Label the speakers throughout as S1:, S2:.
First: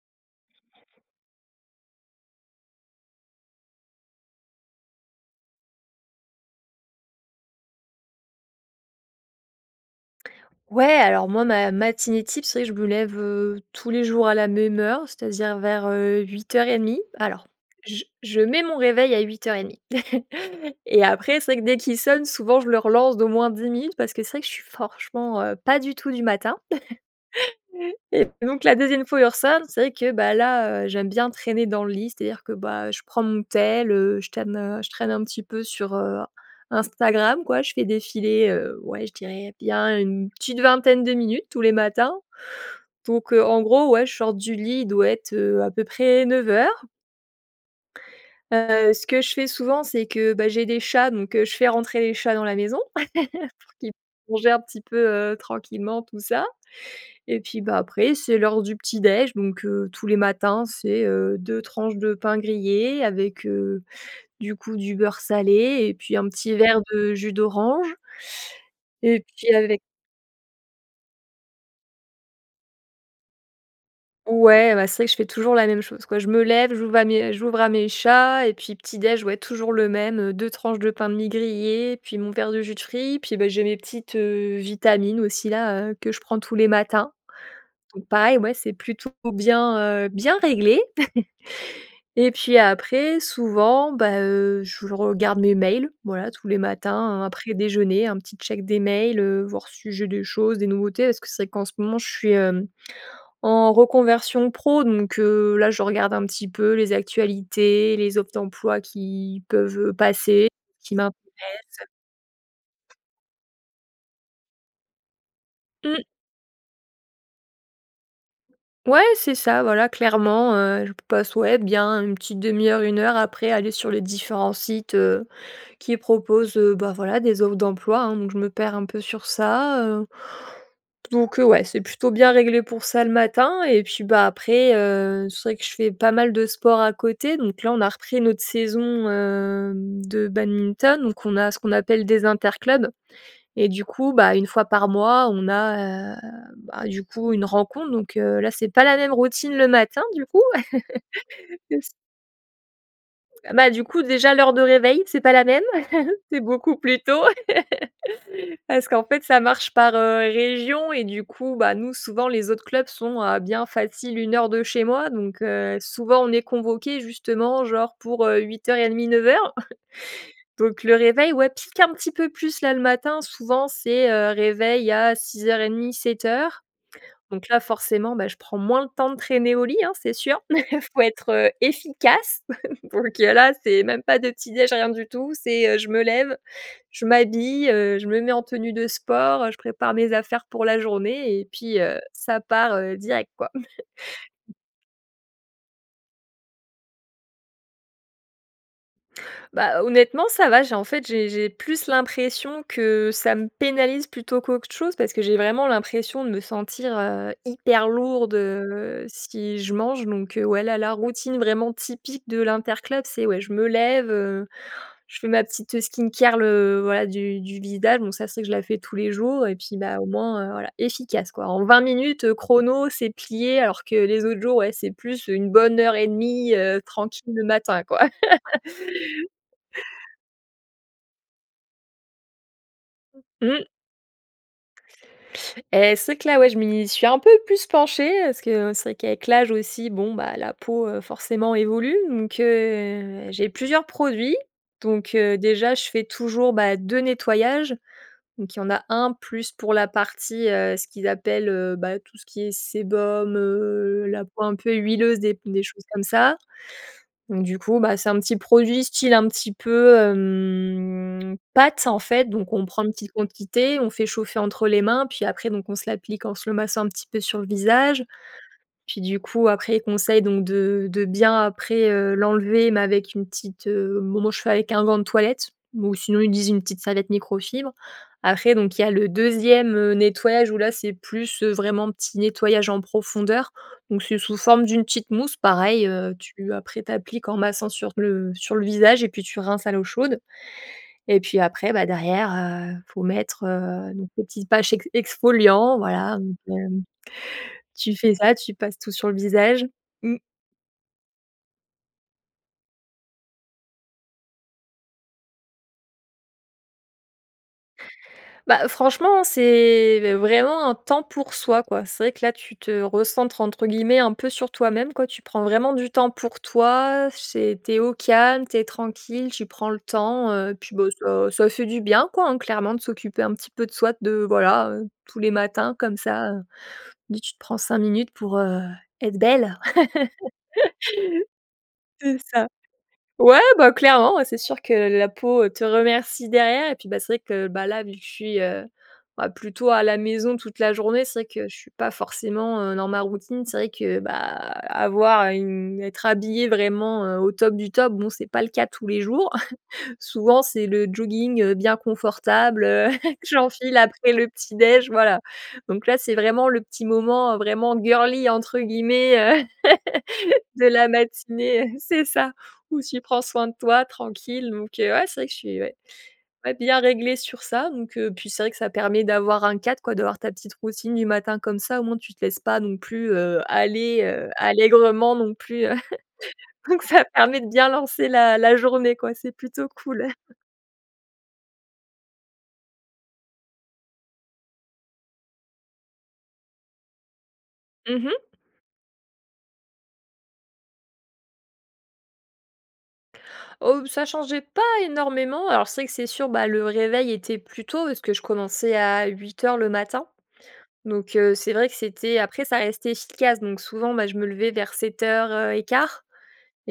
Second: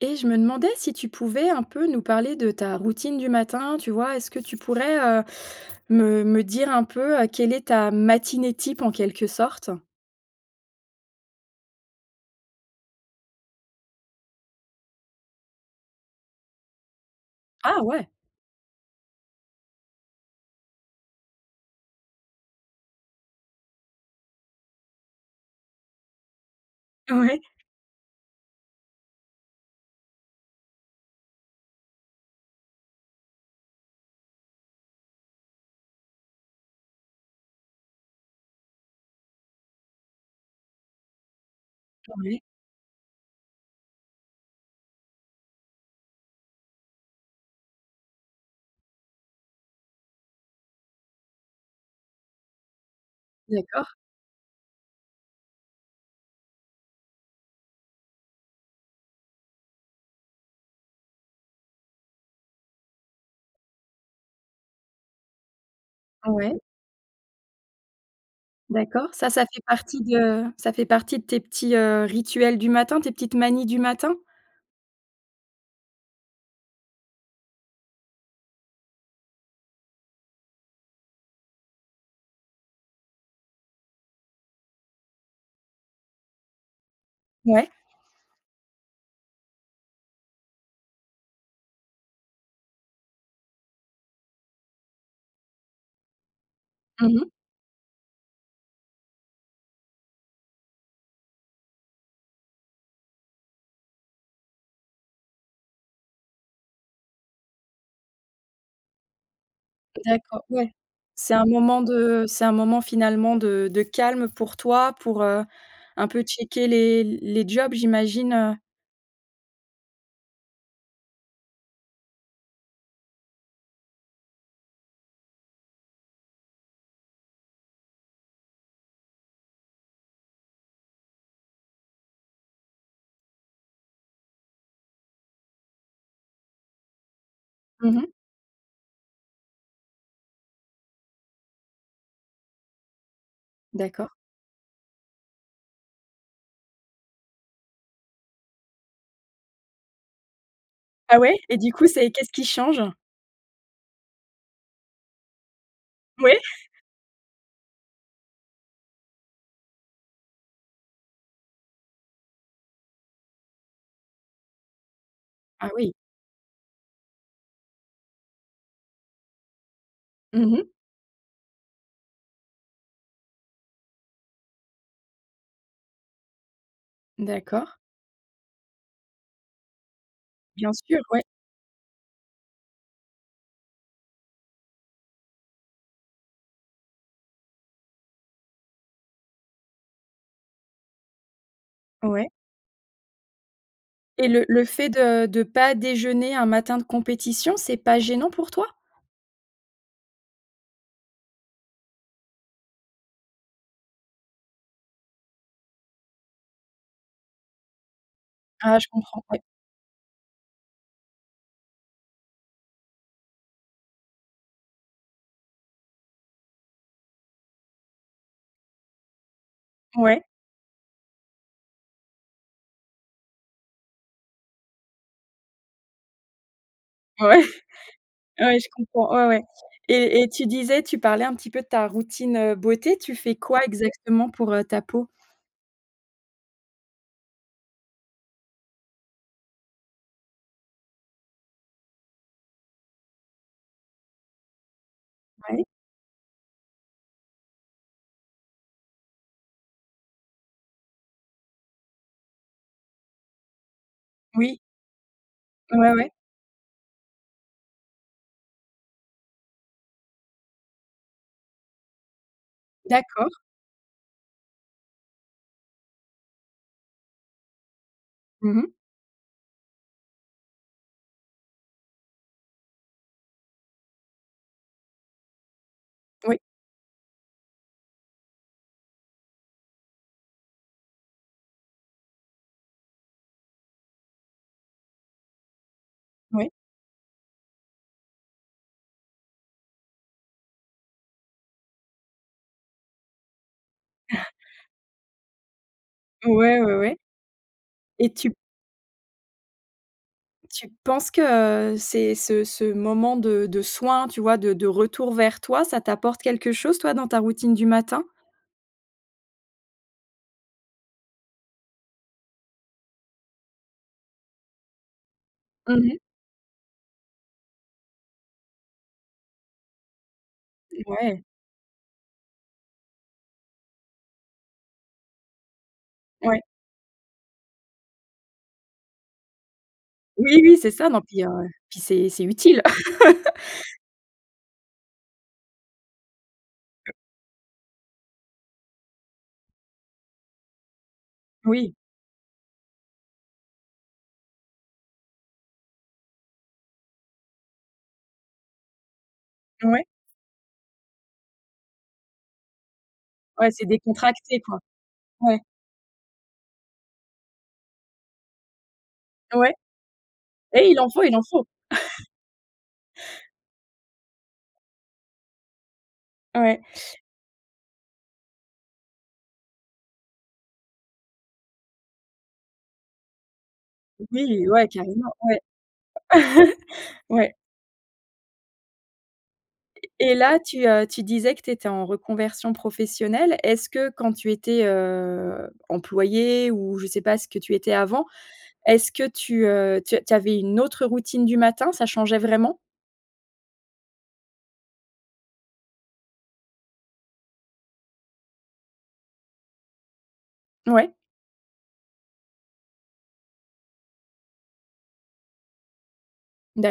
S1: Eh, je me demandais si tu pouvais un peu nous parler de ta routine du matin, tu vois? Est-ce que tu pourrais, heu, me me dire un peu, heu, quelle est ta matinée type en quelque sorte?
S2: Ouais, alors moi, ma matinée type, c'est vrai que je me lève, heu, tous les jours à la même heure, c'est-à-dire vers, heu, 8:30. Alors,
S1: Ah ouais!
S2: j je mets mon réveil à 8:30 et après, c'est vrai que dès qu'il sonne, souvent je le relance d'au moins 10 minutes parce que c'est vrai que je suis franchement, heu, pas du tout du matin
S1: Ouais.
S2: et donc la 2e fois, où il re-sonne, c'est vrai que, bah là, heu, j'aime bien traîner dans le lit, c'est-à-dire, bah, que je prends mon tél, heu, je t'aime, heu je traîne un petit peu sur, heu, Instagram quoi, je fais défiler, heu, ouais, je dirais bien, une petite vingtaine de minutes tous les matins.
S1: Ouais.
S2: Donc heu, en gros, ouais, je sors du lit, il doit être, heu, à peu près 9:00. Heu, ce que je fais souvent c'est que, bah j'ai des chats donc heu, je fais rentrer les chats dans la maison, pour qu'ils
S1: D'accord.
S2: [unintelligible] manger un petit peu tranquillement tout ça et puis, bah, après, c'est l'heure du petit déj donc heu, tous les matins, c'est, heu, 2 tranches de pain grillé avec heu, du coup, du beurre salé et puis un
S1: Ouais.
S2: petit verre de jus d'orange
S1: D'accord,
S2: et
S1: ça, ça
S2: puis
S1: fait
S2: avec
S1: partie de ça fait partie de tes petits, heu, rituels du matin? Tes petites manies du matin?
S2: ouais, bah, c'est vrai que je fais toujours la même chose quoi, je me lève, j'ouvre à me j'ouvre à mes chats et puis petit déj, ouais toujours le même, heu, 2 tranches de pain de mie grillées, puis mon verre de jus de fruits, puis, bah, j'ai mes petites, heu, vitamines aussi là, heu, que je prends tous les matins,
S1: Ouais.
S2: donc pareil, ouais, c'est plutôt bien, heu bien réglé et puis après, souvent, bah heu, je regarde mes mails, voilà tous les
S1: Mmh
S2: matins, heu,
S1: mh.
S2: après déjeuner un petit check des mails, heu, voir si j'ai des choses, des nouveautés, parce que c'est vrai qu'en ce moment je suis, hem, en reconversion pro, donc heu, là je regarde un petit peu les actualités, les offres d'emploi qui peuvent, heu,
S1: D'acco
S2: passer,
S1: ouais.
S2: qui m'intéressent.
S1: C'est un moment de c'est un moment finalement de de calme pour toi pour, heu,
S2: Mmh.
S1: un peu checker les les jobs j'imagine, heu?
S2: Ouais, c'est ça, voilà, clairement, heu, je p passe ouais, bien une petite 1/2 heure, 1 heure après aller sur les différents sites, heu, qui proposent, heu, bah, voilà, des offres d'emploi, hein, donc je me perds un peu sur ça, heu, donc heu, ouais, c'est plutôt bien réglé pour ça, le matin et puis, bah, après, heu, c'est vrai que je fais pas mal de sport à côté, donc là on a
S1: Mmh mh.
S2: repris notre saison, hem, de badminton donc on a, ce qu'on appelle des interclubs et du coup,
S1: D'accord.
S2: bah, 1 fois par mois on a, heu, bah, du coup une rencontre donc heu, là c'est pas la même routine le matin du coup.
S1: Ah ouais? Et du
S2: Et
S1: coup
S2: c
S1: c'est qu'est-ce qui change?
S2: Bah, du coup déjà l'heure de réveil, c'est pas la même.
S1: Ouais.
S2: C'est beaucoup plus tôt. Parce qu'en fait ça marche par, heu, région et du coup, bah, nous souvent, les autres clubs sont à bien facile, 1 heure de chez moi donc
S1: Ah
S2: heu,
S1: oui.
S2: souvent on est convoqués justement, genre pour, heu, 08:30-09:00,
S1: Mmh mh.
S2: donc le réveil ouais, pique un petit peu plus là, le matin souvent c'est, heu, réveil à 06:30-07:00 donc là,
S1: D'accord.
S2: forcément, bah, je prends moins le temps de traîner au lit, hein, c'est sûr.
S1: Bien sûr,
S2: Faut
S1: ouais.
S2: être, heu, efficace donc heu, là c'est même pas de petit déj, rien du tout c'est, heu, je me lève, je m'habille, heu, je me mets en tenue de sport, heu, je prépare mes affaires pour la journée et puis, heu,
S1: Ouais.
S2: ça part, heu, direct quoi.
S1: Et le le fait de, heu, de pas déjeuner un matin de compétition, c'est pas gênant pour toi?
S2: Bah, honnêtement, ça va, j'ai en fait j'ai j'ai plus l'impression que ça me pénalise plutôt qu'autre chose, parce que j'ai vraiment l'impression de me sentir, heu, hyper lourde,
S1: Ah, je
S2: heu,
S1: comprends, ouais.
S2: si je mange donc heu, ouais là, la routine vraiment typique de l'interclub, c'est ouais je me lève, heu, je fais ma petite skincare le voilà du du visage donc ça c'est que je la fais tous les jours et puis, bah, au
S1: Ouais.
S2: moins, heu, voilà, efficace, quoi. En 20 minutes, heu, chrono c'est plié, alors que les autres jours, ouais c'est plus 1 bonne heure et 1/2, heu, tranquille
S1: Ouais.
S2: le matin quoi.
S1: Ouais je comprends ouais, ouais. Et et tu disais tu parlais un petit peu de ta routine, heu, beauté, tu fais quoi
S2: Mmh.
S1: exactement pour, heu, ta peau?
S2: Et c'est vrai que là, ouais, je m'y suis un peu plus penchée, heu, parce que c'est vrai qu'avec l'âge aussi, bon, bah, la peau heu, forcément évolue donc heu, j'ai plusieurs produits donc heu,
S1: Ouais.
S2: déjà, je fais toujours bah, 2 nettoyages, donc il y en a 1 plus pour la partie, heu, ce qu'ils appellent, heu, bah, tout ce qui est sébum, heu, la peau un
S1: Oui.
S2: peu huileuse et puis des choses
S1: Ouais,
S2: comme
S1: ouais.
S2: ça donc du coup, bah, c'est un petit produit, style un petit peu, hem, pâte en fait, donc on prend en petite
S1: D'accord.
S2: quantité, on fait chauffer entre les mains, puis après, donc on se l'applique en se le massant un petit peu sur le visage,
S1: Mmh mh.
S2: puis du coup après, ils conseillent donc de de bien, après, heu, l'enlever mais avec une petite, heu bon moi, je fais avec un gant de toilette ou sinon, ils
S1: Oui.
S2: disent: «une petite serviette microfibre». Après donc il y a le 2e, heu, nettoyage où là, c'est plus, heu, vraiment petit nettoyage en profondeur, donc c'est sous forme d'une petite mousse pareil, heu,
S1: Oui.
S2: tu après tu appliques en massant sur le sur le visage et puis tu rinces à l'eau chaude et puis après, bah, derrière, heu, faut mettre, heu, le petit patch ex exfoliant, voilà donc
S1: Ouais,
S2: heu,
S1: ouais, ouais.
S2: tu
S1: Et
S2: fais
S1: tu
S2: ça, tu passes tout sur le visage mmh.
S1: tu penses que, heu, c'est ce ce moment de de soin, tu vois de de retour vers toi, ça t'apporte quelque chose toi, dans ta routine du matin?
S2: Bah heu, franchement, c'est vraiment un temps pour soi quoi. C'est vrai que là, tu te «recentres», entre guillemets, un peu sur toi-même quoi, tu prends vraiment
S1: Mmh
S2: du
S1: mh.
S2: temps pour toi, c'est tu es au calme, tu es tranquille, tu prends le temps, heu, puis,
S1: Et
S2: bah
S1: ouais.
S2: ça ça fait du bien quoi, hein, clairement, de s'occuper un petit peu de soi de voilà, heu, tous les matins comme ça, heu,
S1: Ouais.
S2: dis tu te prends 5 minutes pour, heu, être belle.
S1: Oui, c'est ça, non puis, heu puis c'est
S2: C'est
S1: c'est
S2: ça.
S1: utile.
S2: Ouais, bah, clairement, ouais, c'est sûr que, heu, la peau, elle te remercie derrière et puis, bah, c'est vrai que, bah, là vu que je suis, heu, bah, plutôt à la maison, toute la journée, c'est vrai que je suis
S1: Oui.
S2: pas forcément, heu, dans ma routine, c'est vrai que, bah, avoir une être habillée vraiment, heu, au top du top, bon c'est pas le cas tous les jours,
S1: Ouais.
S2: souvent c'est le jogging, heu, bien confortable, heu, je
S1: Ouais, c'est
S2: l'enfile après le
S1: décontracté
S2: petit
S1: quoi,
S2: dej, voilà,
S1: ouais.
S2: donc là, c'est vraiment le petit moment, heu, vraiment girly entre guillemets, heu,
S1: Ouais,
S2: de
S1: et il
S2: la
S1: en faut il en faut.
S2: matinée et c'est ça où tu prends soin de toi tranquille donc heu, ouais c'est vrai que je suis ouais, ouais,
S1: Ouais.
S2: bien réglée sur ça donc heu puis c'est vrai que ça permet d'avoir un cadre quoi, d'avoir ta petite routine du matin comme ça, au moins, tu te laisses pas non plus, heu, aller, heu,
S1: Oui, ouais, carrément
S2: allègrement non
S1: ouais.
S2: plus, heu donc ça
S1: Ouais.
S2: permet de bien lancer la la journée quoi, c'est plutôt
S1: E
S2: cool.
S1: Et là tu, heu tu disais que tu étais en reconversion professionnelle. Est-ce que quand tu étais, heu heu, employée ou je sais pas, ce que tu étais
S2: Mmh
S1: avant,
S2: mh.
S1: est-ce que tu, heu tu a tu avais une autre routine du matin? Ça changeait vraiment?
S2: Oh, b ça changeait pas énormément. Alors, c'est vrai que c'est sûr, bah, le réveil était plus tôt parce que je commençais à 8:00 le matin.
S1: Ouais.
S2: Donc, heu, c'est vrai que c'était après ça restait efficace. Donc souvent, bah, je me levais vers 7:00, heu et 1/4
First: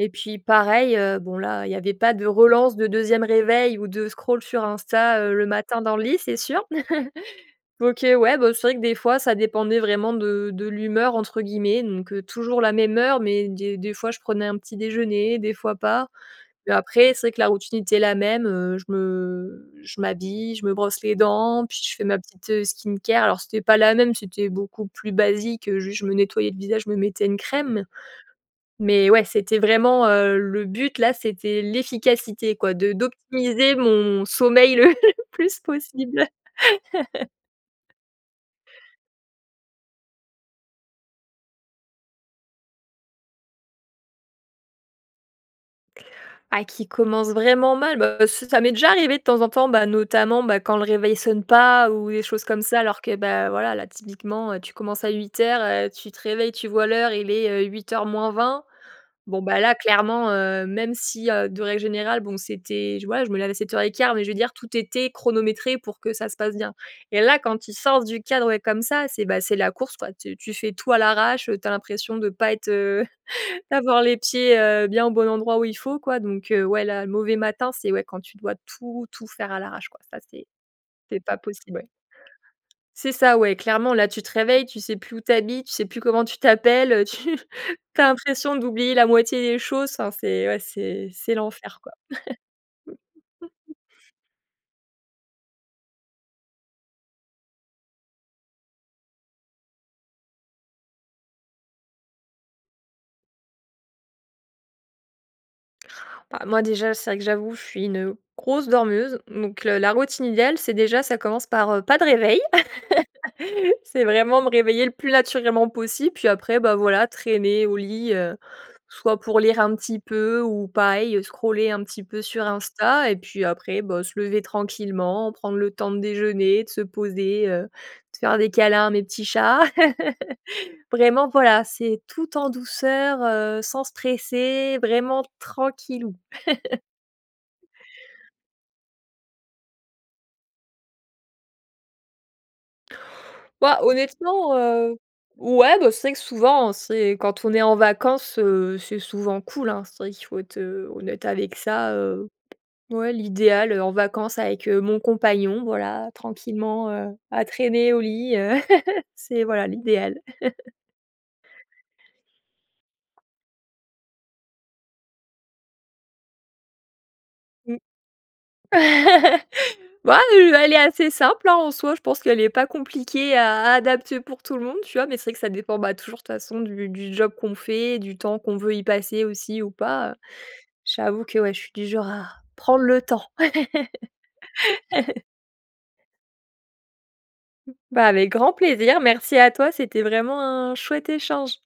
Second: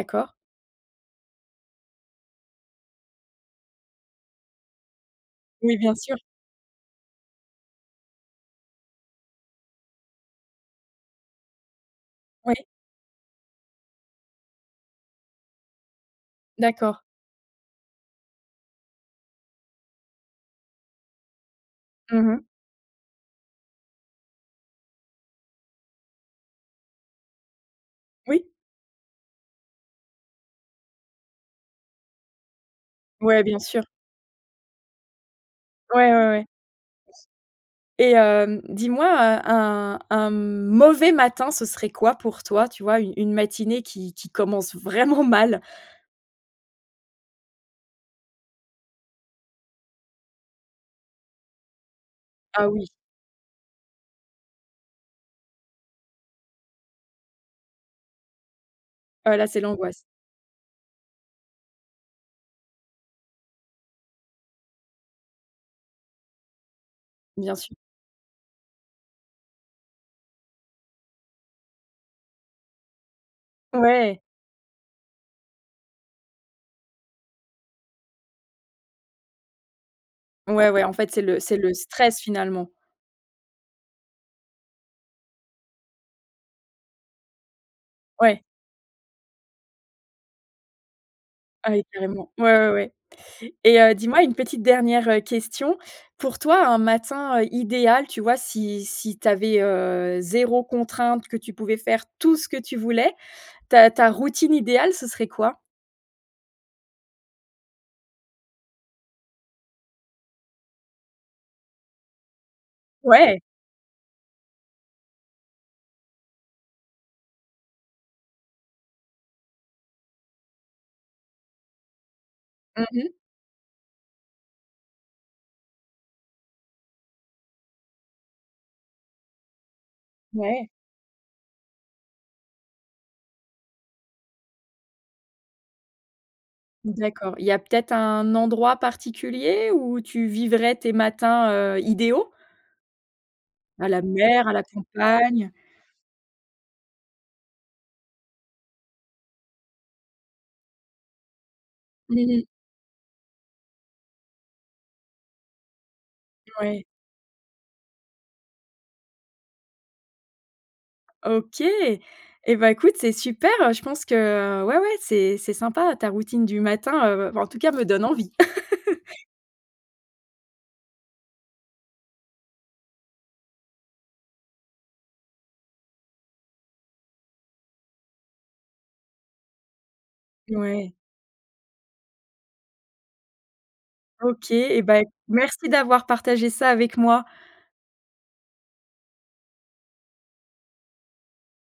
S2: et puis pareil, heu, bon, là, il y avait pas de relance, de 2e réveil ou de scroll sur Insta, heu, le
S1: Oui,
S2: matin
S1: bien
S2: dans le
S1: sûr.
S2: lit, c'est sûr. Donc et ouais, bah, c'est vrai que des fois, ça dépendait vraiment de de «l'humeur», entre guillemets, donc, heu, toujours
S1: Ouais.
S2: la même heure mais, des des fois, je prenais un petit déjeuner, des fois pas et
S1: D'accord.
S2: après, c'est vrai que la routine était la même, heu, je me je m'habille, je me brosse les dents puis je fais ma
S1: Mmh mh.
S2: petite, heu, skincare. Alors, c'était pas la même, c'était beaucoup plus basique, heu, juste je me nettoyais le visage, je me mettais une crème
S1: Oui.
S2: mais, ouais, c'était vraiment, heu, le but là, c'était l'efficacité, quoi, de
S1: Ouais, bien
S2: d'optimiser
S1: sûr.
S2: mon sommeil le plus
S1: Ouais,
S2: possible.
S1: ouais, ouais. Et hem, dis-moi, heu, un un mauvais matin, ce serait quoi pour toi, tu vois, u une matinée qui qui commence vraiment mal?
S2: Ah, qui commence vraiment mal. Bah, c'est ça m'est déjà arrivé de temps en temps, bah, notamment, bah, quand le réveil sonne pas ou des choses comme
S1: Ah
S2: ça,
S1: oui.
S2: alors que, bah, voilà, là, typiquement, heu, tu commences à 8:00, heu, tu te réveilles, tu vois l'heure, il est, heu, 7:40.
S1: Heu,
S2: Bon
S1: là, c'est
S2: bah, là
S1: l'angoisse.
S2: clairement, heu, même si, heu, de règle générale bon, c'était, je ouais, je me lève à 7:15 mais, je veux dire, tout était chronométré pour que ça se passe bien. Et là
S1: Bien
S2: quand tu
S1: sûr.
S2: sors du cadre, ouais, comme ça, c'est, bah, c'est la course, quoi, tu tu fais tout à l'arrache, heu, tu as l'impression de pas être, heu, d'avoir les
S1: Ouais.
S2: pieds, heu, bien au bon endroit où il faut quoi donc heu, ouais, là, mauvais matin, c'est, ouais, quand tu dois tout tout faire à l'arrache, quoi, ça c'est
S1: Ouais, ouais, en fait,
S2: c'est
S1: c'est
S2: pas
S1: le c'est le
S2: possible, ouais.
S1: stress, finalement.
S2: C'est ça, ouais, clairement là, tu te réveilles, tu sais plus où tu habites, tu sais plus comment tu t'appelles, heu, tu tu as
S1: Ouais.
S2: l'impression d'oublier la moitié des choses, enfin c'est, ouais, c'est c'est
S1: Ah
S2: l'enfer,
S1: oui,
S2: quoi.
S1: carrément. Ouais, ouais, ouais. Et heu, dis-moi une petite dernière, heu, question. Pour toi, un matin idéal, tu vois, si si tu avais, heu, 0 contrainte, que tu pouvais faire tout ce que tu voulais, ta ta routine idéale, ce serait quoi?
S2: Bah moi, déjà, c'est vrai que j'avoue, je suis une grosse dormeuse donc, le la routine idéale, c'est déjà ça commence par, heu, pas de réveil.
S1: Ouais.
S2: C'est vraiment me réveiller le plus naturellement possible puis après, bah, voilà, traîner au lit, heu, soit pour lire un petit peu ou pareil scroller un petit peu sur
S1: Mmh
S2: Insta
S1: mh.
S2: et puis après, bah, se lever tranquillement, prendre le temps de déjeuner, de se poser, heu, de faire des câlins à mes petits chats,
S1: Ouais.
S2: vraiment, voilà, c'est tout en douceur, heu, sans stresser vraiment, tranquillou.
S1: D'accord, il y a peut-être un endroit particulier où tu vivrais tes matins, heu, idéaux?
S2: Bah,
S1: À la mer, à
S2: honnêtement,
S1: la
S2: heu,
S1: campagne?
S2: ouais, bah, c'est vrai que souvent, c'est quand on est en vacances, heu, c'est souvent cool, hein, c'est vrai qu'il faut être, heu, honnête avec ça,
S1: Mmh
S2: heu.
S1: mh.
S2: Ouais l'idéal, heu, en vacances avec, heu, mon compagnon, voilà,
S1: Ouais.
S2: tranquillement à à traîner au lit, heu, c'est, voilà, l'idéal.
S1: OK et bah écoute, c'est super, je pense que, heu, ouais, ouais, c'est c'est sympa, ta routine du matin, heu, en tout cas,
S2: Mmh.
S1: me donne envie.
S2: Bah, heu, elle est assez simple, hein, en soi, je pense qu'elle est pas compliquée à adapter pour tout le monde, tu vois, mais c'est vrai que ça dépend, bah, toujours de toute façon du du job qu'on fait, du temps qu'on veut y passer aussi ou pas, heu.
S1: Ouais.
S2: J'avoue que, ouais, je suis du genre à prendre le temps.
S1: OK et bah, écoute, merci d'avoir partagé ça avec moi.
S2: Bah, avec grand plaisir. Merci à toi, c'était vraiment un chouette échange.